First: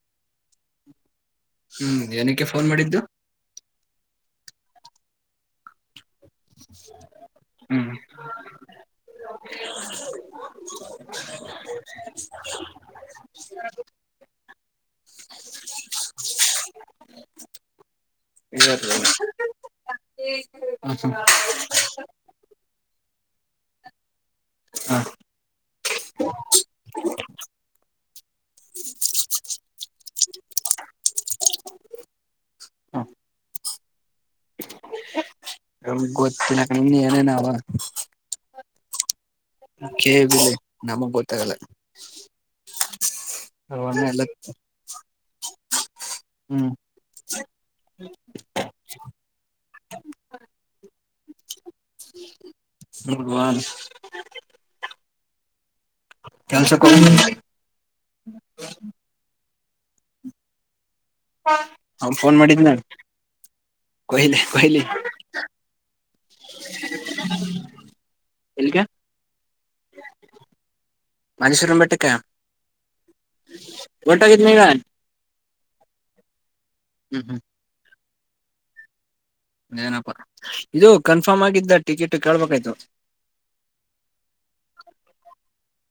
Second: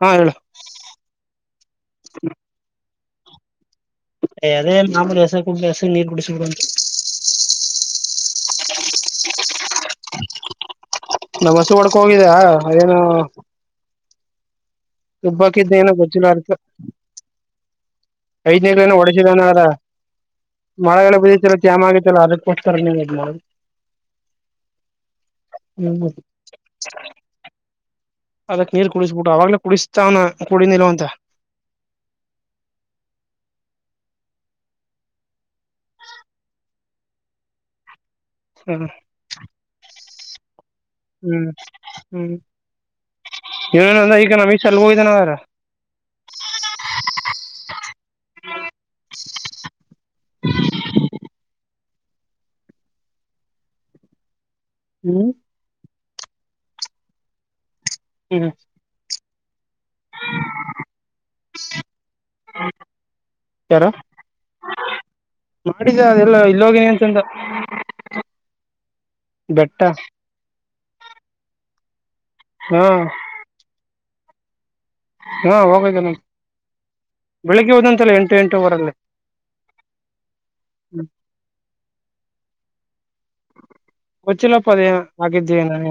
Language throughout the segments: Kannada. ಹಾ ಹೇಳು ಹ್ಮ್ ಏನಕ್ಕೆ ಫೋನ್ ಮಾಡಿದ್ದು ಅದೇ ನಾ್ು ಎಸ ಕು ಎಸ ನೀರ್ ಕುಡಿಸೊಂಡು ಹ್ಮ್ [inaudible] [unintelligible] ಹ ನಮಸ್ತಿ ಒಡ್ಕ ಹೋಗಿದ್ಯಾ ಏನು ತುಬ್ಬಾಕಿದ್ದ ಏನೋ ಗೊಜ್ಜುಲಾರತ ಇವತ್ತು ಐದ್ನ ಒ ಹೊಡೆಸಿದನ ಅರ ಹ ಮಳೆಗಳು ಬುದತಿಲ್ಲ ಚಾಮ ಆಗೆ ಲ್ಲ ಅದಕ್ಕೋಸ್ತರ ನೀವು ಹಾ ಹ್ಮ್ ಅದಕ್ ನೀರ್ ಕುಡಿಸ್ಬಿಟ್ಟು ಅವಾಗ್ಲ ಕುಡಿಸ್ತಾನ ಕುಡಿನಲ್ವ ಅಂತ ಹ ನಮ್ಗೆ ಗೊತ್ತಿಲ್ಲ ನಿಮ ಏನೇನಾವ ಹ್ಮ್ ಕೆ ಬಲೆ ಹ್ಮ್ ಹ್ಮ್ ಏನೇನ ಅವನ್ನ ಅಂದ್ರ ಎಲ್ಲ ಈಗ ನಮ್ ಈಸ ಎಲ್ ಹೋಗಿದನ ಅವಾರ ಹ್ಮ್ ಭಗವನ್ ಹ್ಮ್ ಕೆನ್ಸಕ ಹ್ಮ ಅವ್ ಫೋನ್ ಹ ಮಾಡಿದ್ನ ಯಾರ ಕೊಹ್ಲಿ ಕೊಹ್ಲಿ ಮಾಡಿದ ಅದೆಲ್ಲ ಇಲ್ಲೋಗೇನಂತಂತ ಎಲ್ಲಿಗೆ ಬೆಟ್ಟ ಮನುಷ್ವರಂಬೆಟ್ಟಕ್ಕ ಹಾ ಗಊಟ ಕತ್ನಗ ಹಾ ಹೋಗಯ್ತ ನನ್ ಬೆಳಿಗ್ಗೆ ಹೋದಂತೆಲ್ಲ ಎಂಟ ಎಂಟೂರಲ್ಲಿ [inaudible] ನಪ್ಪಾ ಇದು ಹ್ಮ್ ಕನ್ಫರ್ಮ್ ಆಗಿದ್ದ ಟಿಕೆಟ್ ಕೇಳ್ಬೇಕಾಯ್ತು [inaudible] ಹಚ್ಚಿಲ್ಲಪ್ಪ ಅದೇ ಆಗಿದ್ದೇನ [unintelligible]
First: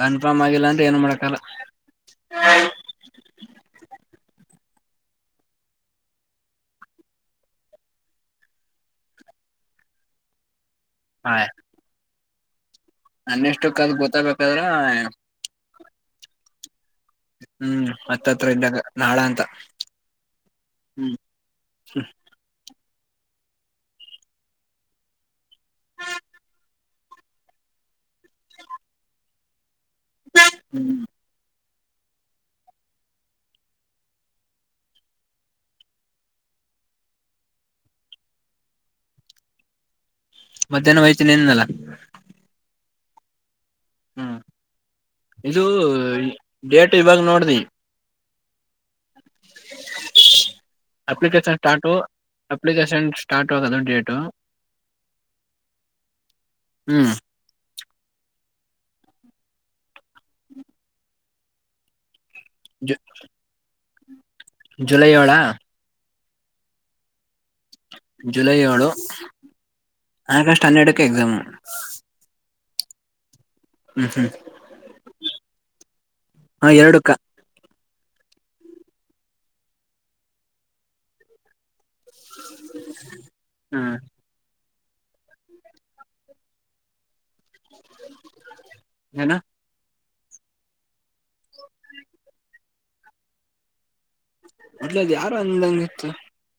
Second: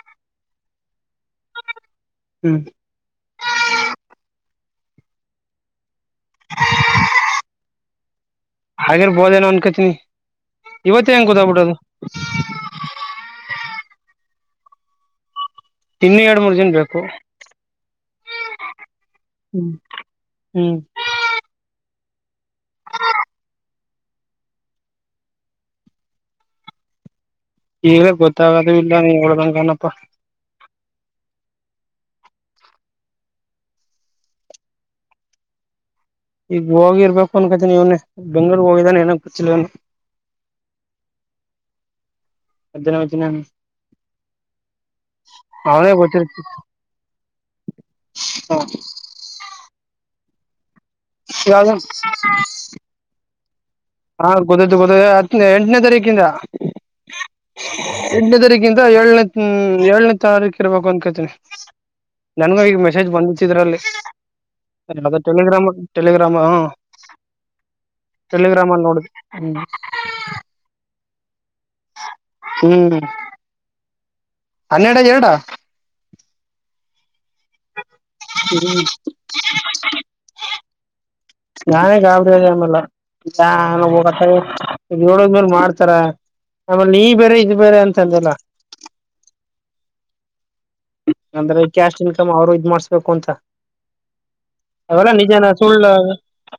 ಕನ್ಫರ್ಮ್ ಆಗಿಲ್ಲ ಅಂದ್ರೆ ಏನು ಮಾಡಕಲ್ಲ ಹ್ಮ್ [unintelligible] ಹಾಗಿರ್ಬೋದೇನೋ ಅಂದಕಚಿನಿ [unintelligible] ಇವತ್ತ ಹೆನ್ ಕೂತ್ಬಿಡದು [unintelligible] [inaudible] ನನ್ನೆಷ್ಟು ಕಲ್ ಗೊತ್ತಬೇಕಾದ್ರ ತಿನ್ನ ಎರಡು ಮೂ ಜನ್ ಬೇಕು [unintelligible] ಹ್ಮ್ ಮತ್ತತ್ರ ಇದ್ದಾಗ ನಾಳ ಅಂತ ಹ್ಮ್ ಹ್ಮ್ [inaudible] ಸರಿ [inaudible] ಹ್ಮ [unintelligible] ಈಗ ಗೊತ್ತಾಗದು ಇಲ್ಲ ನೀ ಹೇಳೋಡ್ದಂಗ ಅನಪ್ಪಾ ಹ್ಮ್ [inaudible] ಈಗ ಹೋಗಿರ್ಬೇಕು ಅನ್ಕತನಿವನ ಬೆಂಗಂಗಳೂಗ್ ಹೋಗಿದಾನ ಏನ ಗೊತ್ತಿಲ್ಲವನ [unintelligible] ಮಧ್ಯಾಹ್ನ ವೈತನ ನಿನಲ್ಲ [unintelligible] ಮಜಿನ ಮಜನ [inaudible] ಹ್ಮ್ ಇದು ಅವನೇ ಡೇಟ್ ಇವಾಗ ನೋಡ್ದಿ [unintelligible] ಹಾ [inaudible] ಅಪ್ಲಿಕೇಶನ್ ಸ್ಟಾರ್ಟ ಅಪ್ಲಿಕೇಶನ್ ಸ್ಟಾರ್ಟ್ ಆಗೋದು ಡೇಟು ಹಾ ಗೊದದ್ದು ಗೊ ಹತ್ನ ಎಂಟನೇ ತಾರೀಕಿಂದ ಹ್ಮ್ ಎಂಟನೇ ತಾರೀಕಿಂದ ಏಳ್ನೇ ಏಳನೇ ತಾರೀಕು ಇರ್ಬೇಕು ಅನ್ಕೇತೀನಿ [unintelligible] ನನ್ಗ ಈಗ ಜು ಮೆಸೇಜ್ ಬಂದಿತ್ತಿದ್ರಲ್ಲಿ ಸ ಜುಲೈ ಅ ಏಳ ಟಲಿಗ್ರಾಮ್ಟ [inaudible] ಆರಾಮ ಹ್ಮ [inaudible] ಜುಲೈ ಆಳ ಹ್ಮ್ ಆಗಷ್ಟಟ್ ಅನ್ನೆಡುಕ್ಕೆ ಎಕ್ಸಾಮ್ [unintelligible] ಹ್ಮ್ ಹ್ಮ್ ಹ್ಮ್ ಹನ್ನೆರಡ ಎರಡ ಹ ಎರಡುಕ್ಕ [unintelligible] ಹ [inaudible] [inaudible] ನಾನೇ ಗಾಬರಿ ಅಜ ಆಮಲ್ಲ ಹ್ಮ್ [unintelligible] ಏಡೋದ್ಮೇಲೆ ಮಾಡ್ತಾರ ಆಮೇಲೆ ನೀ ಬೇರೆ ಇ ಬೇರೆ ಅಂತಲ್ಲಲ್ಲ ಏನ [unintelligible] ಅಂದ್ರೆ ಕ್ಯಾಶ್ ಇನ್ಕಮ್ ಅವರು ಇದ್ ಮಾಡ್ಸ್ಬೇಕು ಅಂತ ಮೊದ್ಲ ಅದ್ ಅವಲ್ಲಾ ಯಾರು ನಿಜಾನ ಸುಳ್ಳಲ ಅಂದಂಗಿತ್ತು ಹ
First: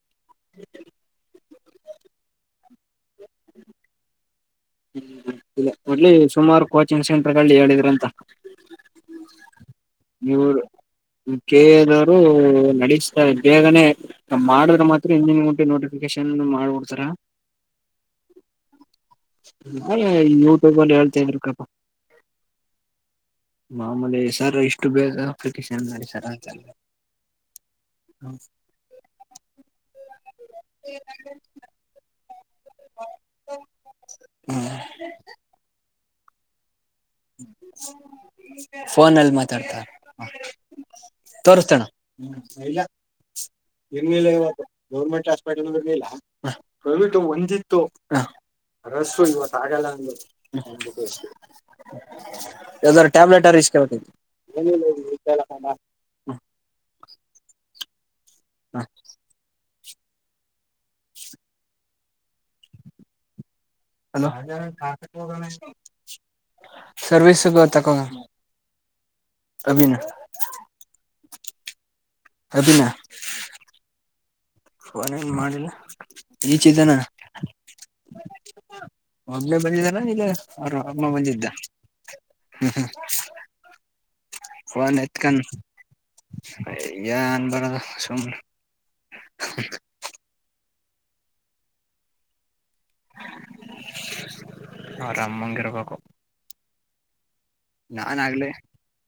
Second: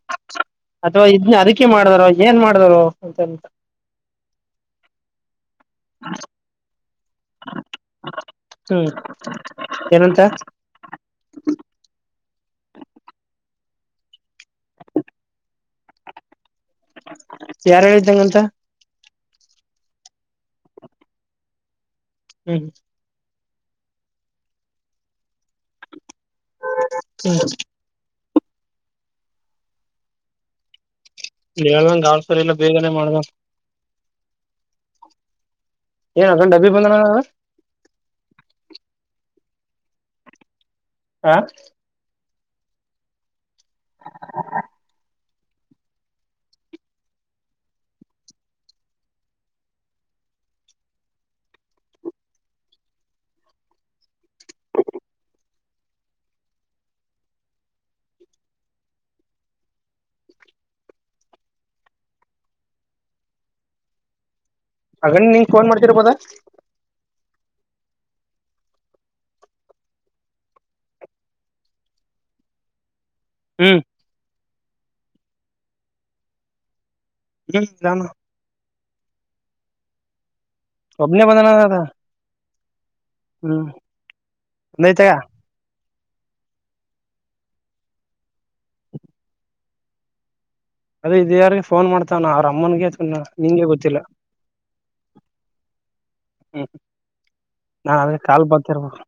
[inaudible] ಅಥವಾ ಇದನ್ನು ಅರಿ ಸೋಮವಾರ ರಜಾ ಇನ್ನೂ ಯಾವಾಗದರೂ ರಜಾ ಅಂತ ಹೂ ಇಲ್ಲಿ ಸುಮಾರ ಕೋತಿ ಚ ಸೆಂಟ್ರ ಕಳ್ಳಿ ಹೇಳಿದ್ರ ಅಂತ [unintelligible] ಹ್ಮ್ ಏನಂತ ನೀನು ಕೇಳೋದು ಬೇರೆ ನಡೀತಾ ಬೇಗನೆ ಮಾಡಿದ್ರೆ ಮಾತ್ರ ಇಿನನ್ಂಟಿ ನೋಟಿಫಿಕೇಶನ್ [inaudible] ಯಾರ ಹೇಳಿದ್ದು ಹಾಗೇ ಅಂತ ಅ ಯೂಟ್ಯೂಬ್ ನಲ್ಲಿ ಹೇಳ್ತಾ ಇದ್ರು ಕಣಪ್ಪ ಹ್ಮ್್ಮ ಮಾಮೂಲೆ ಸರ್ ಇಷ್ಟು ಬೇಗ ಪಿಟಿಶನ್ ಮಾಡಿಸಿ ಕಡ [inaudible] [inaudible] [unintelligible] ಎನ್ ಹೇಳು ನೀ ಹೇಳಿದಂಗ್ ಅ ಸರಿಲ್ಲ ಬೇಗನೆ ಮಾಡ್ಬೇಕ್ ಹು ಎನ್ ಬಂದ ಬೀಮ್ ಫೋನ್ ಅಲ್ ಮಾತ್ ತಾ ತಾ ಮ ಹ ತೋರಿಸ್ತನಾ ಹ್ಮ್ ಇಲ್ಲ ಇರ್ಲಿಲ್ಲ ಇವತ್ತು ಗೌರ್ಮೆಂಟ್ ಹಾಸ್ಪಿಟಲ್ರ್ಲಿಲ್ಲ ಕೋವಿಟ್ ಒಂದಿತ್ತು ಅದಕ್ಕೆ ಇವತ್ತು ಆಗಲ್ಲ ಅಂದರು ಯಾವುದಾರ್ ಟ್ಯಾಬ್ಲೆಟ್ ಇಸ್ಕೊಬೇಕಿತ್ತು [unintelligible] ಹಾ ಹಲೋ ಹಗಲೇ ನನೀನೂ ಫೋನ್ ಮಾಡ್ತಿರ್ಬೋದ ಸರ್ವಿಸ ಇದೇ ತೊಗೊಮ್ ಅಭಿನ ಅಭಿನ ಹ್ಮ್ ಫೋನ್ ಏನು ಮಾಡಿಲ ಇಚ್ ಇದಾನ ಹ್ಮ್ ನಾನ ಒಬ್ಬನೇ ಬಂದಿದ್ದಾನ ಇಲ್ಲ ಅವ್ರ್ ಅಮ್ಮ ಒಬ್ನೇ ಬಂದಿದ್ದ ಬಂದನ ಅದ ಹ್ಮ್ ಹ್ಮ ಹ್ಮ್ ಫೋನ್ ಒಂದೈತಗ ಎತ್ಕಂಡ್ ಹೆ ಏನ್ ಮಾಡಣ ಸುಮ್ನ್ [unintelligible] ಅದೇ ಇದು ಯಾರಗೆ ಫೋನ್ ಮಾಡ್ತಾನೆ ಅವ್ರ ಅಮ್ ಅಮ್ಮನಗೆ ಏತ್ಕಂಡನ ನಿಂಗೆ ಗೊತ್ತಿಲ್ಲ ಅವ್ರ ನಾನ್ ಅದ ನಾಾನ ಕಾಲ್ ಆಗ್ಲೆ ಬರ್ತಿರ್ಬೇಕು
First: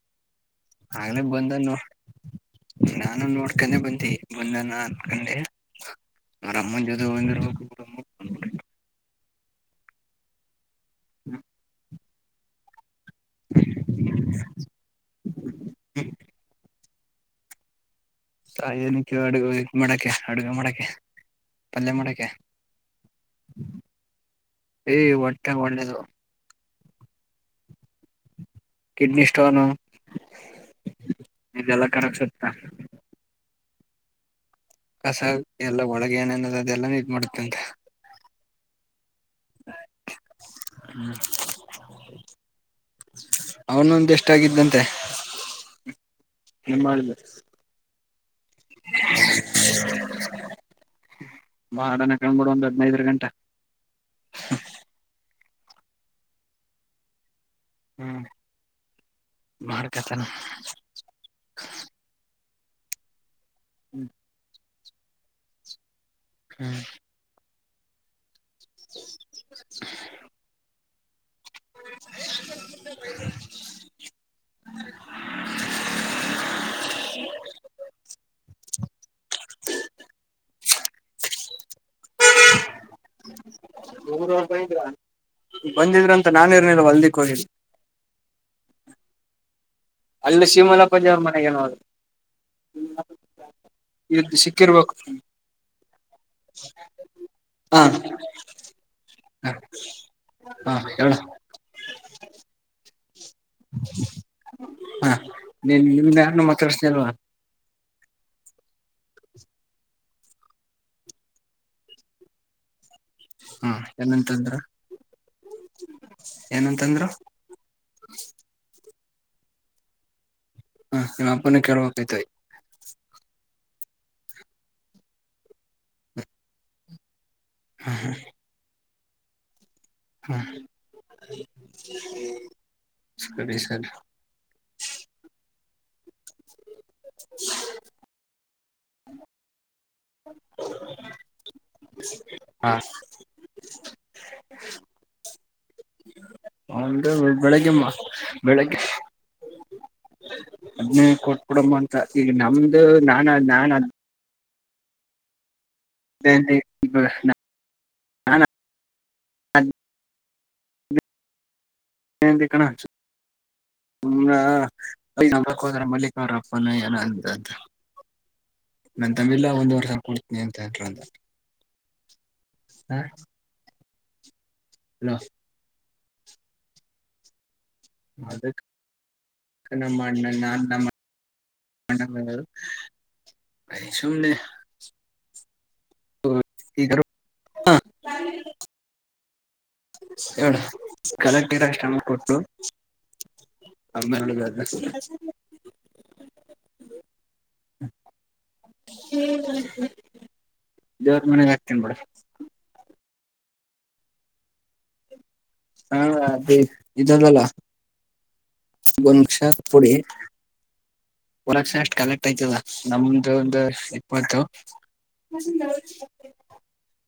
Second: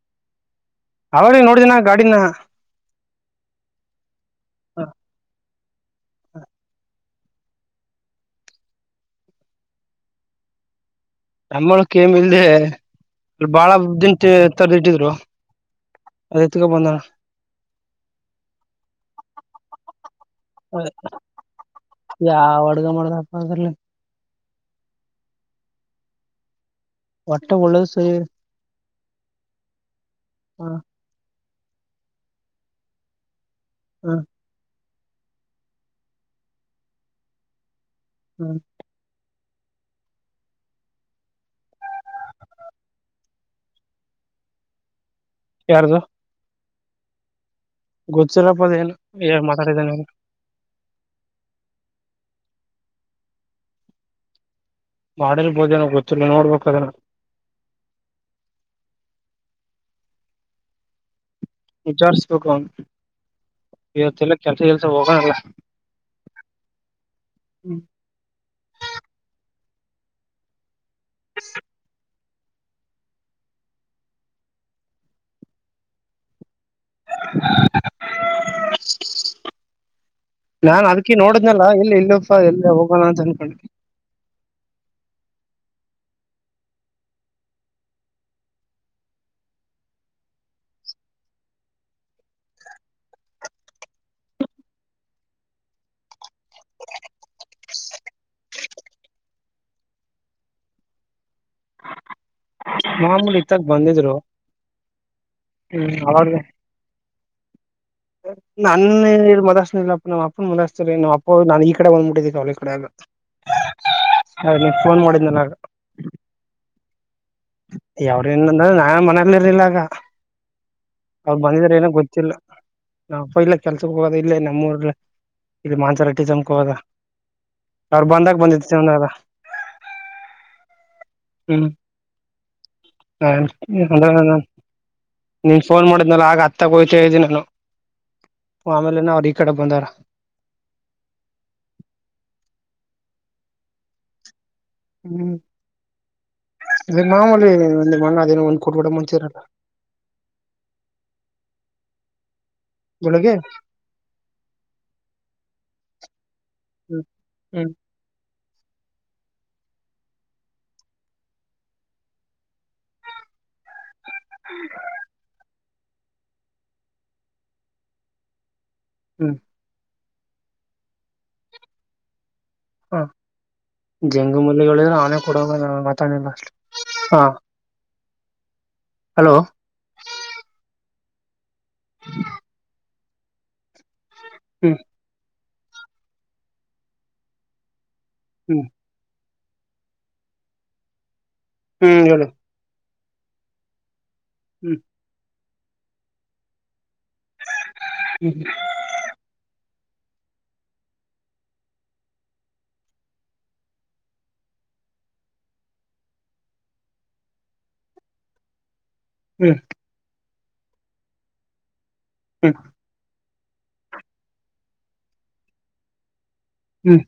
ಆಗ್ಲೆ ಅವಾಗ ಬಂದ ನೋಡಿದಿನ ನೋ ಗಾಡಿನ ನಾನು ನೋಡ್ಕೊಂಡೆ ಬಂತಿ ಬಂದ ನಾನ್ಕಂಡೆ ನ ಅವ್ರ್ಮ್ಮ ಜೊತೆ ಹೋಗಿರ್ಬೇಕು [unintelligible] ಅಮ್ಮ ಕೆ ಮೆಲ್ದೆ ಅಲ್ಲಿ ಬಾಳ ದಂಟ ತರದಿಟ್ಟಿದ್ರು ಅದ್ ಎತ್ಕೊ ಬಂದ ಸಾಯ ಎನಕ್ಕೆ ಅಡು ಮಡಕೆ ಅಡುಗ ಮಡಕೆ ಪಲ್ಲೆ ಮಡಕೆ ಯಾವ ಅಡ್ಗ ಮಾಡ್ದಪ್ಪ ಅದ್ರಲ್ಲಿ ಏ ಒಟ ಒಡ್ದೆದು ಒಟ್ಟೆ ಒಳ್ಳದು ಸೈ ಕಿಡ್ನಿ ಸ್ಟೋನು. ಹಾ. ಇಲ್ಲಲ್ಲೆ ಕನಕ್ಸುತ್ತ ಹ್ಮ ಕಸ ಎಲ್ಲ ಒಳಗೆ ಏನನದ ಅದೆಲ್ಲಾನ ಇದ್ ಮಾಡ್ಕಂತ ಹ್ಮ್ ಹ್ಮ ಅವನೊಂದು ಎಷ್ಟಾಗಿತ್ತಂತೆ? ಯಾರ್ದು ಹಿಮಾಲಯ ಗು ಚರಪ್ಪದ ಎನ್ ಏನ್ ಮಾತಾಡಿದ್ದಾನೆ? ಮಾಡನ ಕಂಡ್ಬಿಡು ಒಂದ್ [unintelligible] ಮಾಡಿರ್ಬೋದೇನೋ ಗೊತ್ತಿಲ್ಲ ನೋಡ್ಬೇಕದ್ರ. ಹ್ಮ ಬಾಳ ಕಥೆ ವಿಚಾರ್ಸಬೇಕನ್ ಇವತ್ತೆಲ್ಲ ಕೆಲ್ ಚಲ್ಸ ಹೋಗಾನಲ್ಲ. ಹ್ಮ್ ಹ್ಮ್ [unintelligible] [unintelligible] [unintelligible] ನಾ ಅದ್ಕಿ ನೋಡುದ್ನಲ್ಲ ಇಲ್ಲಿ ಇಲ್ಲ ಎಲ್ಲ ಹೊ [inaudible] ಬಂದಿದ್ರಂತ ನಾನಿರ್ನಿಲ್ಲ ಹೊಲ್ದಿಕೊಗಿದ್ದೆ. ಅಲ್ಲಿ ಸೀಮಲ ಪಜ ಅವರ ಮನೆಗೇನೊ ಹೋಗಿರ್ ಅದು ಎಷ್ಟು ಸಿಕ್ಕಿರ್ಬೇಕು? ಹಾ ಹ ಹಾ ಎಳ ನಾರ್ಮಲಿ ಹಾ ನೀನ್ ಹ್ಮ್ ನಿಮ್ದ ಅವಾಗ ಯಾರ್ನು ಮತಾಡಸ್ತಿಲ್ವಲಾ? ನನ್ ಏಜ್ ಮದಸ್ನ ಇಲ್ಲಪ್ಪ ನಮ್ಮ ಅಪ್ಪನ ಮದಾಸ್ತ ರೀ ನಮ್ಮ ಅಪ್ಪ ನಾನ್ ಈ ಕಡೆ ಬಂದ್ಬಿಟ್ಟಿದೀನ ಅವ ಕಡೆ ಎಲ್ಲ. ಹಾ ಏನಂತಂದ್ರ, ಮಾಡಿದ್ನಲ್ಲ ಏನಂತಂದ್ರರು? ಯಾವ್ರೇನ್ ಅಂದ್ರ ನಾ ಮನ ಅಲ್ಲಲ್ಲಿಲ್ಲಾಗ ಹ್ಮ ನಿಮ್ಮ ಅವ್ರು ಅಪ್ಪನ ಬಂದಿದ್ರ ಏನ ಕೇಳ್ಬೇಕಾಯ್ತು ಗೊತ್ತಿಲ್ಲ ನಮ್ಮಪ್ಮ ಇಲ್ಲೇ ಕೆಲ್ಸಕ್ಕೆ ಹೋಗೋದ ಇಲ್ಲಿ ನಮ್ಮೂರ್ ಇಲ್ಲಿ ಮನ್ಸಾರಿಟಿಸಮ್ಕ್ ಹೋದ. ಅವ್ರ ಬಂದಕ ಬಂದಿತ್ತು ಚಂದ ಅದ. ಹ್ಮ ಹ್ಮ್ ಹ ಸರಿ ಸರಿ ಅಣ ನಿನ್ ಫೋನ್ ಮಾಡಿ ಆಗ ಹತ್ತಗೋಯ್ತ ಇದ್ದಿ ನಾನು ಆಮೇಲಿನ್ನು ಅವ್ರ ಈ ಕಡೆ ಬಂದಾರ. ಹಾ [unintelligible] ಹ್ಮ್ ಇದು ಒಂದು ಮಾಮೂಲಿ ಬೆಳಗ್ಗೆ ನಿಮ್ಮ ಅಣ್ಣಾ ಅದೇನ ಒಂದ್ ಕೊಟ್ಟುಬಿಡೋಣ ಅಂತಿರಲ್ಲ ಅದ್ನೇ ಕೊಟ್ಟ್ ಬಿಡಮ್ಮ ಅಂತ ನಮದು ನಾನ ಬೆಳಿಗ್ಗೆ ನಾನ ಬೆ ಹ್ಮ್ ಹ್ಮ್ ಹಾ ಹ ಹೇ ವೆಂಕಿ ಕಣ ಹಚ್ಚ ಹ್ಮ ಹೋದ್ರ ಮಲ್ಲಿಕ ಅವರಪ್ಪನ ಏನ ಅಂತ ನನ್ನ ಹ್ಮ್ ತಮ್ಮಲೆ ಒಂದುವರೆ ಸಾವಿರ ನ್ಂತೇಟಂತ ಹಾ ಜಂಗ ಮು ಅವನೇ ಹೇಳಿದ್ರೆ ನೇಡ ತಷ್ಟ ಹಾ ಮಾಡಬೇಕ್ ಹಲೋ ಮಾಡ ನ ಮಾಡ ಅದು ಹೇ ಸುಮ್ಮನೆ ಹ್ಮ್ ಹ ಹ್ಮ್ ಹೇಳ ಕಲೆಕ್ಟ್ರ ಎಷ್ಟ ಹ್ಮ್ ಅಮೌಂಟ್ ಹೇಳು ಕೊಟ್ಟುರು [unintelligible] ಅಮ್ಮರಳು [unintelligible] ಹ್ಮ್ ಹ್ಮ್ ಹ್ಮ. ದೇವರ ಮನೆಗ ಹಾಕ್ತೀನ್ ಬುಡ ಹಾ ಅದೇ ಇದದಲ್ಲ. ಬನ್ಕ್ಷತ ಹ್ಮ್ ಪುಡಿ. ವರಕ್ಷ ಕಲೆಕ್ಟ್ ಹ್ಮ್ ಆಯ್ತದ ನಮ್ಮದ ಇದು ಒಂದು ಇಪ್ಪತ್ತು. ಹ್ಮ್.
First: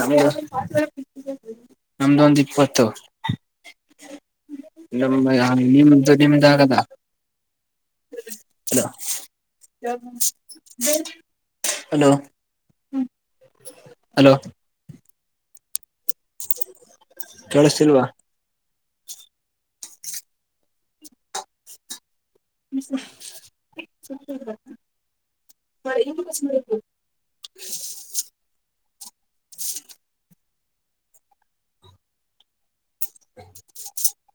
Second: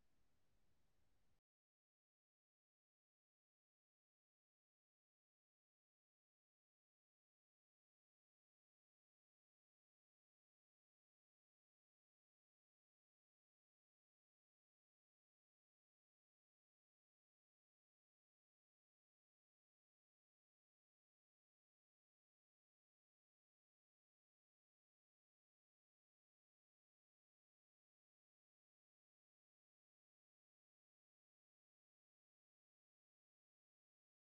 ನಮದ ನಮ್ಮ ದ್ವಂದ್ ಇಪ್ಪತ ಗತ್ತುಮ್ಮ ನಿಮ್ಮ್ದು ನಿಮ್ಮ್ದ ಆಗದಾ ಹಲೋ ಹಲೋ ಹ್ಮ್ ಹಲೋ ಕೇಳುಸ್ತಿಲ್ವಾ. [unintelligible] [unintelligible]